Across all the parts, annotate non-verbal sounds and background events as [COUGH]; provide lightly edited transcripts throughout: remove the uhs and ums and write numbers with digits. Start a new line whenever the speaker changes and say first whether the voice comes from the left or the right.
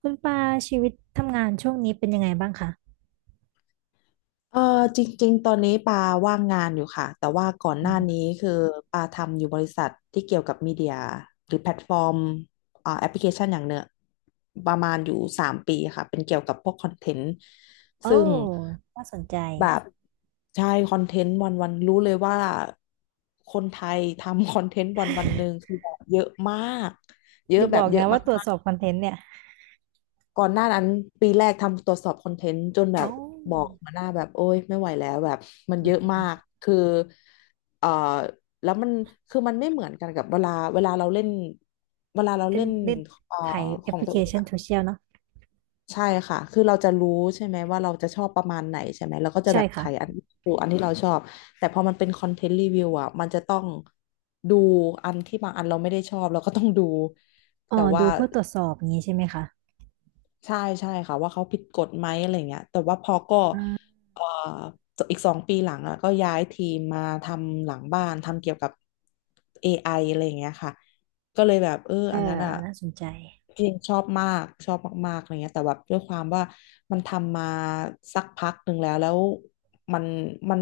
right: คุณปาชีวิตทำงานช่วงนี้เป็นยังไงบ้างคะ
left: เออจริงๆตอนนี้ปาว่างงานอยู่ค่ะแต่ว่าก่อนห
right: อื
left: น้านี้
right: ม
left: คือปาทำอยู่บริษัทที่เกี่ยวกับมีเดียหรือแพลตฟอร์มแอปพลิเคชันอย่างเนื้อประมาณอยู่3 ปีค่ะเป็นเกี่ยวกับพวกคอนเทนต์
right: โอ้
left: ซึ่ง
right: น่าสนใจ
left: แบบใช่คอนเทนต์วันวันรู้เลยว่าคนไทยทำ [LAUGHS] คอนเทนต์วันวันหนึ่งคือแบบเยอะมากเย
right: อ
left: อะ
right: ย่า
left: แบ
right: บอ
left: บ
right: ก
left: เย
right: นะ
left: อะ
right: ว่าตรวจสอบคอนเทนต์เนี่ย
left: ก่อนหน้านั้นปีแรกทำตรวจสอบคอนเทนต์จนแบบ
right: โอ้
left: บอกหัวหน้าแบบโอ้ยไม่ไหวแล้วแบบมัน
right: อื
left: เย
right: ม
left: อะ
right: อืม
left: มา
right: อืม
left: กคือเอ่อแล้วมันคือมันไม่เหมือนกันกับเวลาเราเล่นเวลาเรา
right: เป็น
left: เล่น
right: เล่น
left: เอ่อ
right: ถ่ายแอ
left: ข
right: ป
left: อ
right: พ
left: ง
right: ลิ
left: ตั
right: เค
left: วเอง
right: ชัน
left: อะ
right: โซเชียลเนาะ
left: ใช่ค่ะคือเราจะรู้ใช่ไหมว่าเราจะชอบประมาณไหนใช่ไหมเราก็จะ
right: ใช่
left: แบบ
right: ค่ะ
left: ถ่ายอันดูอันที่เราชอบแต่พอมันเป็นคอนเทนต์รีวิวอะมันจะต้องดูอันที่บางอันเราไม่ได้ชอบเราก็ต้องดู
right: อ๋อ
left: แต่ว่า
right: ดูเพื่อตรวจสอบอย่างนี้ใช่ไหมคะ
left: ใช่ใช่ค่ะว่าเขาผิดกฎไหมอะไรเงี้ยแต่ว่าพอก็
right: อืม
left: เอ่ออีก2 ปีหลังอ่ะก็ย้ายทีมมาทำหลังบ้านทำเกี่ยวกับเอ i ออะไรอย่างเงี้ยค่ะก็เลยแบบเออ
right: เออ
left: อันนั้นอ่ะ
right: น่าสนใจ
left: เพีงชอบมากชอบมากๆอะไรเงี้ยแต่แบบด้วยความว่ามันทำมาสักพักหนึ่งแล้วมันมัน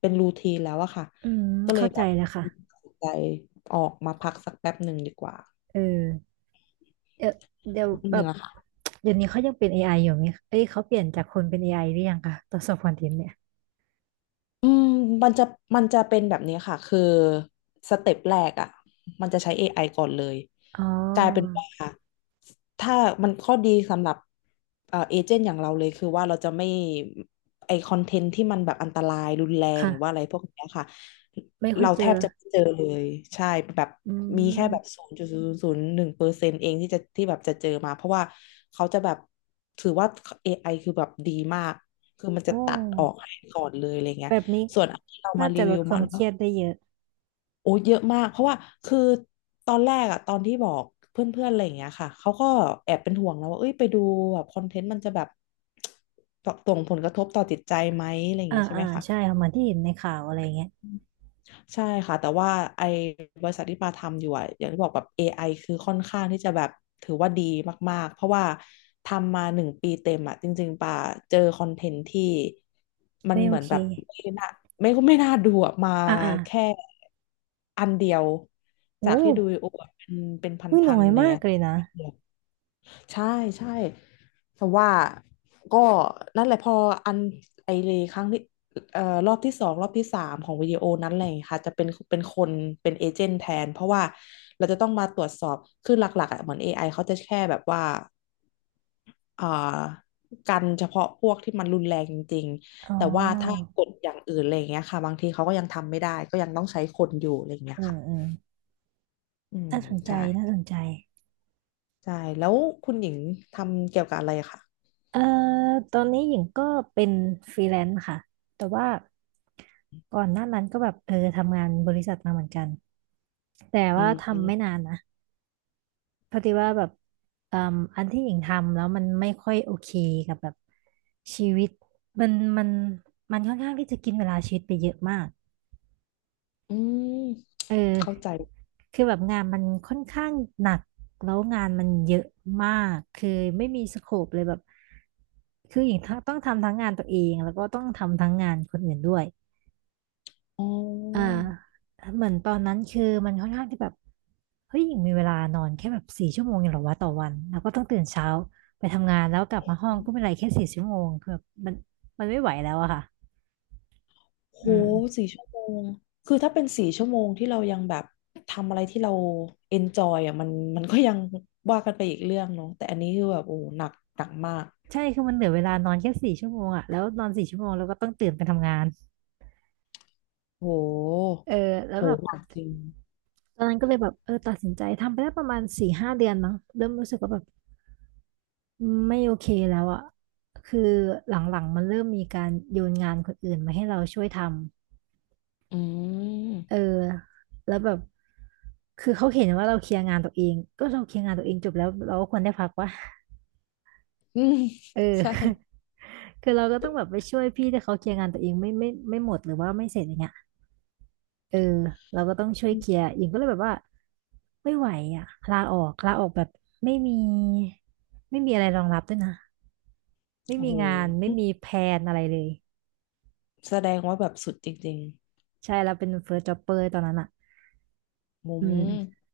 left: เป็นรูทีนแล้วอะค่ะ
right: อืม
left: ก็เลย
right: เข้า
left: แบ
right: ใจ
left: บ
right: แล้วค่ะ
left: ตัดสินใจออกมาพักสักแป๊บหนึ่งดีกว่า
right: เออเดี๋ยวเดี๋ยว
left: จ
right: แบ
left: ริ
right: บ
left: งๆอะค่ะ
right: เดี๋ยวนี้เขายังเป็น AI อยู่ไหมเอ้ยเขาเปลี่ยนจากคนเป็น AI หรือยังคะตรวจสอบคอนเทนต์เนี่ย
left: อืมมันจะมันจะเป็นแบบนี้ค่ะคือสเต็ปแรกอ่ะมันจะใช้ AI ก่อนเลย
right: อ๋
left: กลายเป็น
right: อ
left: ว่าถ้ามันข้อดีสำหรับเอเจนต์อย่างเราเลยคือว่าเราจะไม่ไอคอนเทนต์ที่มันแบบอันตรายรุนแรงหรือว่าอะ
right: ค่ะ
left: ไรพวกเนี้ยค่ะ
right: ไม่ค่อย
left: เรา
right: เจ
left: แท
right: อ
left: บจะไม่เจอเลยใช่แบบ
right: อื
left: มีแค่แบบ
right: ม
left: 0.001%เองที่จะที่แบบจะเจอมาเพราะว่าเขาจะแบบถือว่า AI คือแบบดีมากคือมันจะ
right: โอ้
left: ตัดออกให้ก่อนเลยอะไรเงี้
right: แบ
left: ย
right: บนี้
left: ส่วนอันที่เรามา
right: น่า
left: รี
right: จะล
left: วิว
right: ดค
left: มั
right: วาม
left: น
right: เค
left: ก็
right: รียดได้เยอะ
left: โอ้เยอะมากเพราะว่าคือตอนแรกอะตอนที่บอกเพื่อนๆอะไรอย่างเงี้ยค่ะเขาก็แอบเป็นห่วงแล้วว่าเอ้ยไปดูแบบคอนเทนต์มันจะแบบส่งผลกระทบต่อจิตใจไหมอะไรอย่าง
right: อ่า
left: งี้ใช่ไห
right: อ่า
left: มคะ
right: ใช่ค่ะเหมือนที่เห็นในข่าวอะไรเงี้ย
left: ใช่ค่ะแต่ว่าไอ้บริษัทที่ปาทำอยู่อะอย่างที่บอกแบบ AI คือค่อนข้างที่จะแบบถือว่าดีมากๆเพราะว่าทำมา1 ปีเต็มอะจริงๆปาเจอคอนเทนต์ที่มัน
right: ไม่
left: เห
right: โอ
left: มือน
right: เค
left: แบบไม่น่าไม่น่าดูอะมา
right: อ่าอ่า
left: แค่อันเดียวจา
right: โอ้
left: กที่ดูโอ้เป็นเป็น
right: ไม่น้
left: พั
right: อ
left: น
right: ย
left: ๆ
right: มาก
left: เนี่ย
right: เลยนะ
left: ใช่ใช่แต่ว่าก็นั่นแหละพออันไอเลครั้งที่รอบที่สองรอบที่สามของวิดีโอนั้นอะไรอย่างเงี้ยค่ะจะเป็นเป็นคนเป็นเอเจนต์แทนเพราะว่าเราจะต้องมาตรวจสอบคือหลักๆอ่ะเหมือน AI เขาจะแค่แบบว่าอ่ากันเฉพาะพวกที่มันรุนแรงจริง
right: อ๋
left: ๆแต่ว่าถ้า
right: อ
left: กดอย่างอื่นอะไรอย่างเงี้ยค่ะบางทีเขาก็ยังทำไม่ได้ก็ยังต้องใช้คนอยู่อะไรอย่างเงี้ย
right: อืม
left: ค่ะ
right: อืม
left: อืม
right: น่าสนใจ
left: ใช่
right: น่าสนใจ
left: ใช่แล้วคุณหญิงทำเกี่ยวกับอะไรอะค่ะ
right: เอ่อตอนนี้หญิงก็เป็นฟรีแลนซ์ค่ะ แต่ว่าก่อนหน้านั้นก็แบบเออทำงานบริษัทมาเหมือนกัน แต่
left: อื
right: ว่าทำไม่
left: ม
right: นานนะ พอดีว่าแบบเอ่มอันที่หญิงทำแล้วมันไม่ค่อยโอเคกับแบบชีวิตมันมันมันค่อนข้างที่จะกินเวลาชีวิตไปเยอะมาก
left: อืม
right: เออ
left: เข้าใจ
right: คือแบบงานมันค่อนข้างหนักแล้วงานมันเยอะมากคือไม่มีสโคปเลยแบบคือหญิงต้องทำทั้งงานตัวเองแล้วก็ต้องทำทั้งงานคนอื่นด้วย
left: อ๋
right: อ่า
left: อ
right: เหมือนตอนนั้นคือมันค่อนข้างที่แบบเฮ้ยยังมีเวลานอนแค่แบบสี่ชั่วโมงเองเหรอวะต่อวันแล้วก็ต้องตื่นเช้าไปทำงานแล้วกลับมาห้องก็ไม่ไรแค่สี่ชั่วโมงคือแบบมันไม่ไหวแล้วอะค่ะ
left: โห
right: อืม
left: สี่ชั่วโมงคือถ้าเป็นสี่ชั่วโมงที่เรายังแบบทำอะไรที่เราเอนจอยอ่ะมันมันก็ยังว่ากันไปอีกเรื่องเนาะแต่อันนี้คือแบบโอ้หนักหนักมาก
right: ใช่คือมันเหลือเวลานอนแค่สี่ชั่วโมงอะแล้วนอนสี่ชั่วโมงแล้วก็ต้องตื่นไปทำงาน
left: โห
right: เออแล้ว
left: โห
right: แบบ
left: หนักจริง
right: ตอนนั้นก็เลยแบบเออตัดสินใจทำไปได้ประมาณสี่ห้าเดือนมั้งเริ่มรู้สึกว่าแบบไม่โอเคแล้วอะคือหลังๆมันเริ่มมีการโยนงานคนอื่นมาให้เราช่วยทำ
left: อื
right: เออ
left: ม
right: แล้วแบบคือเขาเห็นว่าเราเคลียร์งานตัวเองก็เราเคลียร์งานตัวเองจบแล้วเราก็ควรได้พักวะ
left: [LAUGHS] อืม
right: เอ
left: ใช่
right: อ [LAUGHS] คือเราก็ต้องแบบไปช่วยพี่ที่เขาเคลียร์งานตัวเองไม่หมดหรือว่าไม่เสร็จอย่างเงี้ยเออเราก็ต้องช่วยเคลียร์อิงก็เลยแบบว่าไม่ไหวอ่ะลาออกแบบไม่มีไม่มีอะไรรองรับด้วยนะไม่
left: โอ้
right: มี
left: โห
right: งานไม่มีแผนอะไรเลย
left: แสดงว่าแบบสุดจริง
right: ใช่เราเป็นเฟิร์สจ็อบเปอร์ตอนนั้นอ่ะ
left: ๆมุ
right: อื
left: ม
right: ม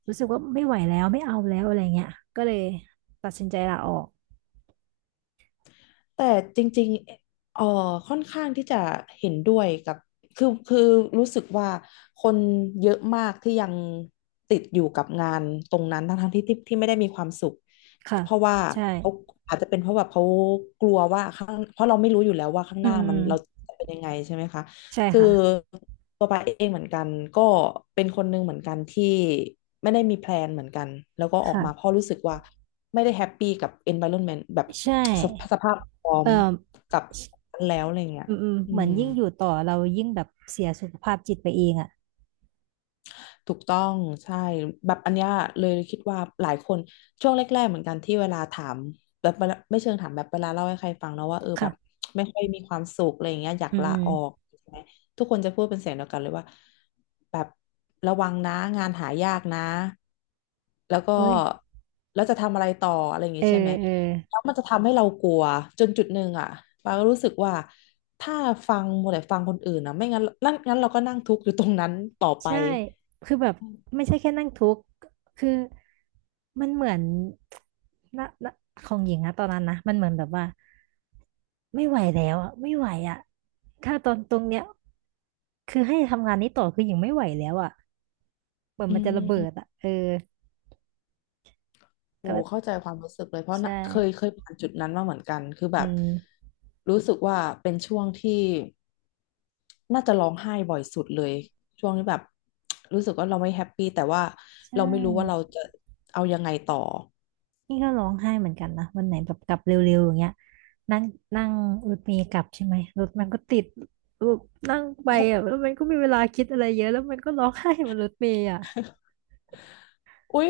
right: รู้สึกว่าไม่ไหวแล้วไม่เอาแล้วอะไรเงี้ยก็เลยตัดสินใจลาออก
left: แต่จริงๆค่อนข้างที่จะเห็นด้วยกับคือรู้สึกว่าคนเยอะมากที่ยังติดอยู่กับงานตรงนั้นทั้งๆที่ไม่ได้มีความสุข
right: ค่ะ
left: เพราะว่า
right: ใช่
left: เขาอาจจะเป็นเพราะแบบเขากลัวว่าข้างเพราะเราไม่รู้อยู่แล้วว่าข้าง
right: อื
left: ห
right: ม
left: น้า
right: อื
left: มั
right: ม
left: นเราจะเป็นยังไงใช่ไหมคะ
right: ใช่
left: คือ
right: ค่ะ
left: ตัวปาเองเหมือนกันก็เป็นคนหนึ่งเหมือนกันที่ไม่ได้มีแพลนเหมือนกันแล้วก็ออกมาเพ
right: ค่ะ
left: ราะรู้สึกว่า ไม่ได้แฮปปี้กับ environment แบบ
right: ใช่
left: สภาพพร้อ
right: เอ
left: ม
right: อ
left: กับแล้วอะไรเงี้ย
right: อืมอืม
left: อื
right: เหมือน
left: ม
right: ยิ่งอยู่ต่อเรายิ่งแบบเสียสุขภาพจิตไปเองอ่ะ
left: ถูกต้องใช่แบบอันเนี้ยเลยคิดว่าหลายคนช่วงแรกๆเหมือนกันที่เวลาถามแบบเวลาไม่เชิงถามแบบเวลาเล่าให้ใครฟังแล้วว่าเออแบบ
right: ค่ะ
left: ไม่ค่อยมีความสุขอะไรอย่างเงี้ยอยาก
right: อืม
left: ลา
right: อืม
left: ออกใช่ไหมทุกคนจะพูดเป็นเสียงเดียวกันเลยว่าแบบระวังนะงานหายากนะแล้วก็
right: อุ้ย
left: แล้วจะทำอะไรต่ออะไรอย่าง
right: เอ
left: งี้
right: อ
left: ใช่ไหม
right: เออ
left: แล้วมันจะทำให้เรากลัวจนจุดหนึ่งอ่ะปาก็รู้สึกว่าถ้าฟังหมดแต่ฟังคนอื่นนะไม่งั้นนั่นงั้นเราก็นั่งทุกข์อยู่ตรงนั้นต่อไป
right: ใช่คือแบบไม่ใช่แค่นั่งทุกข์คือมันเหมือนนะของหญิงนะตอนนั้นนะมันเหมือนแบบว่าไม่ไหวแล้วอ่ะไม่ไหวอ่ะถ้าตอนตรงเนี้ยคือให้ทำงานนี้ต่อคือหญิงไม่ไหวแล้วอ่ะเหมือน
left: อื
right: มันจะระ
left: ม
right: เบิ
left: อืม
right: ดอ่ะเออแต่
left: โอ้
right: ว่า
left: เข้าใจความรู้สึกเลยเพราะ
right: ใช่
left: น่ะเคยผ่านจุดนั้นมาเหมือนกัน คือแบ
right: อื
left: บ
right: ม
left: รู้สึกว่าเป็นช่วงที่น่าจะร้องไห้บ่อยสุดเลยช่วงที่แบบรู้สึกว่าเราไม่แฮปปี้แต่ว่า
right: ใช่
left: เราไม่รู้ว่าเราจะเอายังไงต่อ
right: นี่ก็ร้องไห้เหมือนกันนะวันไหนแบบกลับเร็วๆอย่างเงี้ยนั่งนั่งรถเมล์กลับใช่ไหมรถมันก็ติดแบบนั่งไปอ่ะแล้วมันก็มีเวลาคิดอะไรเยอะแล้วมันก็ร้องไห้บนรถเมล์อ่ะ
left: อุ๊ย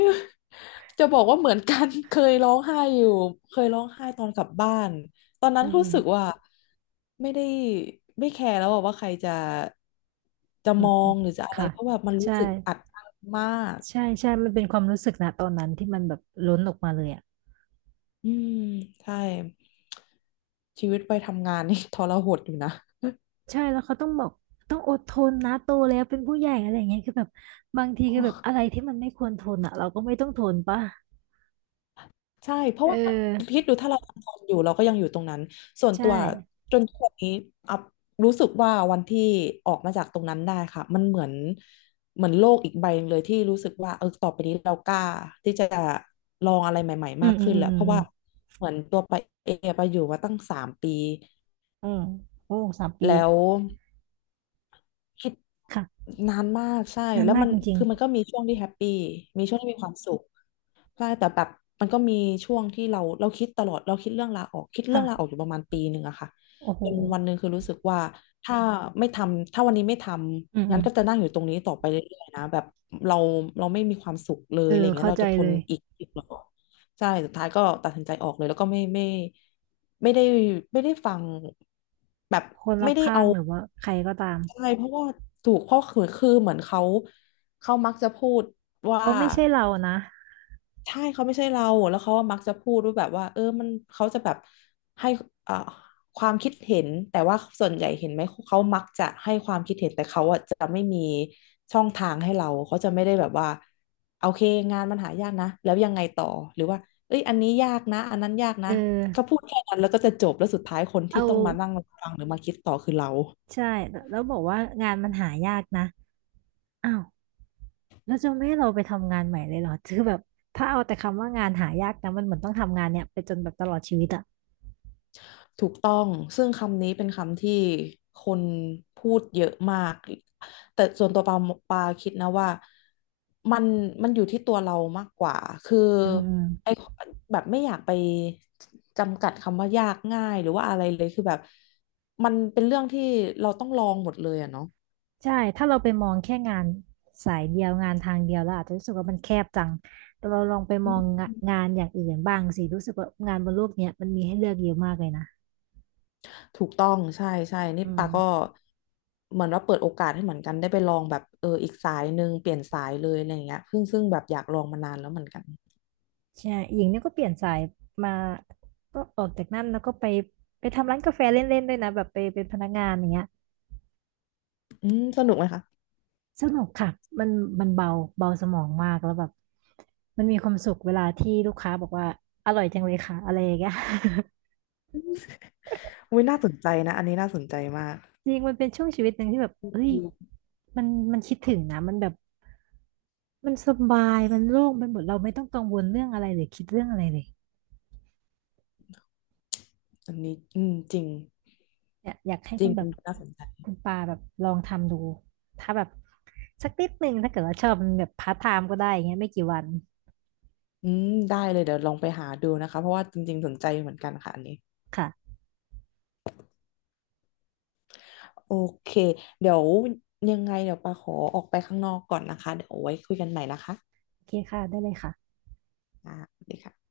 left: จะบอกว่าเหมือนกัน [LAUGHS] เคยร้องไห้อยู่เคยร้องไห้ตอนกลับบ้านตอนนั้
right: อื
left: น
right: ม
left: รู้
right: อืม
left: สึกว่าไม่ได้ไม่แคร์แล้วอะว่าใครจะจะ
right: อื
left: ม
right: ม
left: อ
right: อืม
left: งหรือจะอะไร
right: ค่ะ
left: เพราะแบบมันรู้
right: ใช่
left: สึกอัดอั้นมาก
right: ใช่ใช่มันเป็นความรู้สึกนะตอนนั้นที่มันแบบล้นออกมาเลยอ่ะ
left: อืมใช่ชีวิตไปทำงานนี่ [LAUGHS] ทรหดอยู่นะ
right: ใช่แล้วเขาต้องบอกต้องอดทนนะโตแล้วเป็นผู้ใหญ่อะไรอย่างเงี้ยคือแบบบางทีคือแบบอะไรที่มันไม่ควรทนอ่ะเราก็ไม่ต้องทนป่ะ
left: ใช่เพ
right: เอ
left: ราะว่า
right: อ
left: คิดดูถ้าเราทำงานอยู่เราก็ยังอยู่ตรงนั้นส่วน
right: ใช่
left: ตัวจนทุกวันนี้อัพรู้สึกว่าวันที่ออกมาจากตรงนั้นได้ค่ะมันเหมือนเหมือนโลกอีกใบหนึ่งเลยที่รู้สึกว่าเออต่อไปนี้เรากล้าที่จะลองอะไรใหม่ๆ
right: อื
left: มา
right: ม
left: ก
right: อืม
left: ขึ้น
right: อืม
left: แล้วเพราะ
right: อืม
left: ว่าเหมือนตัวไปเอไปอยู่มาตั้งสามปี
right: อืมโอ้สามปี
left: แล้ว คิด
right: ค่ะ
left: นานมากใช่
right: นาน
left: แล้ว
right: มาก
left: มัน
right: จริง
left: คือมันก็มีช่วงที่แฮปปี้มีช่วงที่มีความสุขใช่แต่แบบมันก็มีช่วงที่เราคิดตลอดเราคิดเรื่องลาออกคิด
right: ๆ
left: เรื่
right: ค่ะ
left: องลาออกอยู่ประมาณปีหนึ่งอะค่ะ
right: โอ้โห
left: จนวันหนึ่งคือรู้สึกว่าถ้าไม่ทำถ้าวันนี้ไม่ท
right: อืม
left: ำ
right: อื
left: งั้น
right: ม
left: ก็จะนั่งอยู่ตรงนี้ต่อไปเรื่อยๆนะแบบเราเราไม่มีความสุขเลย
right: เอ
left: อะไร
right: อ
left: อย่างเงี้ย
right: เข้า
left: เรา
right: ใจ
left: จะท
right: เล
left: น
right: ย
left: อีกเหรอใช่สุดท้ายก็ตัดสินใจออกเลยแล้วก็ไม่ไม่ได้ไม่ได้ฟังแบบ
right: คนรอ
left: ไม่
right: บ
left: ได้
right: ข้าง
left: เอา
right: หรือว่าใครก็ตาม
left: ใช่เพราะว่าถูกเพราะคือเหมือนเขาเขามักจะพูดว่า
right: เขาไม่ใช่เรานะ
left: ใช่เขาไม่ใช่เราแล้วเขาก็มักจะพูดว่าแบบว่าเออมันเขาจะแบบให้เอ่อความคิดเห็นแต่ว่าส่วนใหญ่เห็นไหมเขามักจะให้ความคิดเห็นแต่เขาอะจะไม่มีช่องทางให้เราเขาจะไม่ได้แบบว่าโอเคงานมันหายากนะแล้วยังไงต่อหรือว่าเอ้ยอันนี้ยากนะอันนั้นยาก
right: เอ
left: นะ
right: อ
left: เขาพูดแค่นั้นแล้วก็จะจบแล้วสุดท้ายคน
right: เอา
left: ที่ต้องมานั่งฟังหรือมาคิดต่อคือเรา
right: ใช่แล้วแล้วบอกว่างานมันหายากนะอ้าวแล้วจะไม่ให้เราไปทำงานใหม่เลยเหรอ [LAUGHS] คือแบบถ้าเอาแต่คำว่างานหายากนะมันเหมือนต้องทำงานเนี่ยไปจนแบบตลอดชีวิตอ่ะ
left: ถูกต้องซึ่งคำนี้เป็นคำที่คนพูดเยอะมาก แต่ส่วนตัวปาปาคิดนะว่ามันมันอยู่ที่ตัวเรามากกว่า คือ
right: อืม
left: ไอแบบไม่อยากไปจำกัดคำว่ายากง่ายหรือว่าอะไรเลยคือแบบมันเป็นเรื่องที่เราต้องลองหมดเลยอะเนาะ
right: ใช่ถ้าเราไปมองแค่งานสายเดียวงานทางเดียวเราอาจจะรู้สึกว่ามันแคบจังแต่เราลองไปม
left: อื
right: อง
left: ม
right: งะงานอย่างอื่นบ้างสิรู้สึกว่างานบนโลกเนี้ยมันมีให้เลือกเยอะมากเลยนะ
left: ถูกต้องใช่ใช่นี่
right: อื
left: ปาก็
right: ม
left: เหมือนว่าเปิดโอกาสให้เหมือนกันได้ไปลองแบบเอออีกสายหนึ่งเปลี่ยนสายเลยอะไรอย่างเงี้ยซึ่งแบบอยากลองมานานแล้วเหมือนกัน
right: ใช่หญิงเนี่ยก็เปลี่ยนสายมาก็ออกจากนั่นแล้วก็ไปไปทำร้านกาแฟเล่นๆด้วยนะแบบไปเป็นพนักงานอย่างเงี้ย
left: อืมสนุกไหมคะ
right: สนุกค่ะมันมันเบาเบาสมองมากแล้วแบบมันมีความสุขเวลาที่ลูกค้าบอกว่าอร่อยจังเลยค่ะอะไรอย่างเงี้ย
left: อุ้ยน่าสนใจนะอันนี้น่าสนใจมาก
right: จริงมันเป็นช่วงชีวิตหนึ่งที่แบบเอ้ย
left: อืม
right: มันมันคิดถึงนะมันแบบมันสบายมันโล่งไปหมดเราไม่ต้องกังวลเรื่องอะไรเลยคิดเรื่องอะไรเลย
left: อันนี้อืมจริง
right: เนี่ยอยากให้
left: จริ
right: คุ
left: ง
right: ณแบ
left: เป็น
right: บ
left: น่าสนใจ
right: คุณปาแบบลองทำดูถ้าแบบสักนิดหนึ่งถ้าเกิดว่าชอบมันแบบพาร์ทไทม์ก็ได้อย่างเงี้ยไม่กี่วัน
left: อืมได้เลยเดี๋ยวลองไปหาดูนะคะเพราะว่าจริงๆสนใจเหมือนกันค่ะอันนี้
right: ค่ะ
left: โอเคเดี๋ยวยังไงเดี๋ยวปาขอออกไปข้างนอกก่อนนะคะเดี๋ยวเอาไว้คุยกันใหม่นะคะ
right: โอเคค่ะได้เลยค่ะ
left: อ่าสวัสดีค่ะ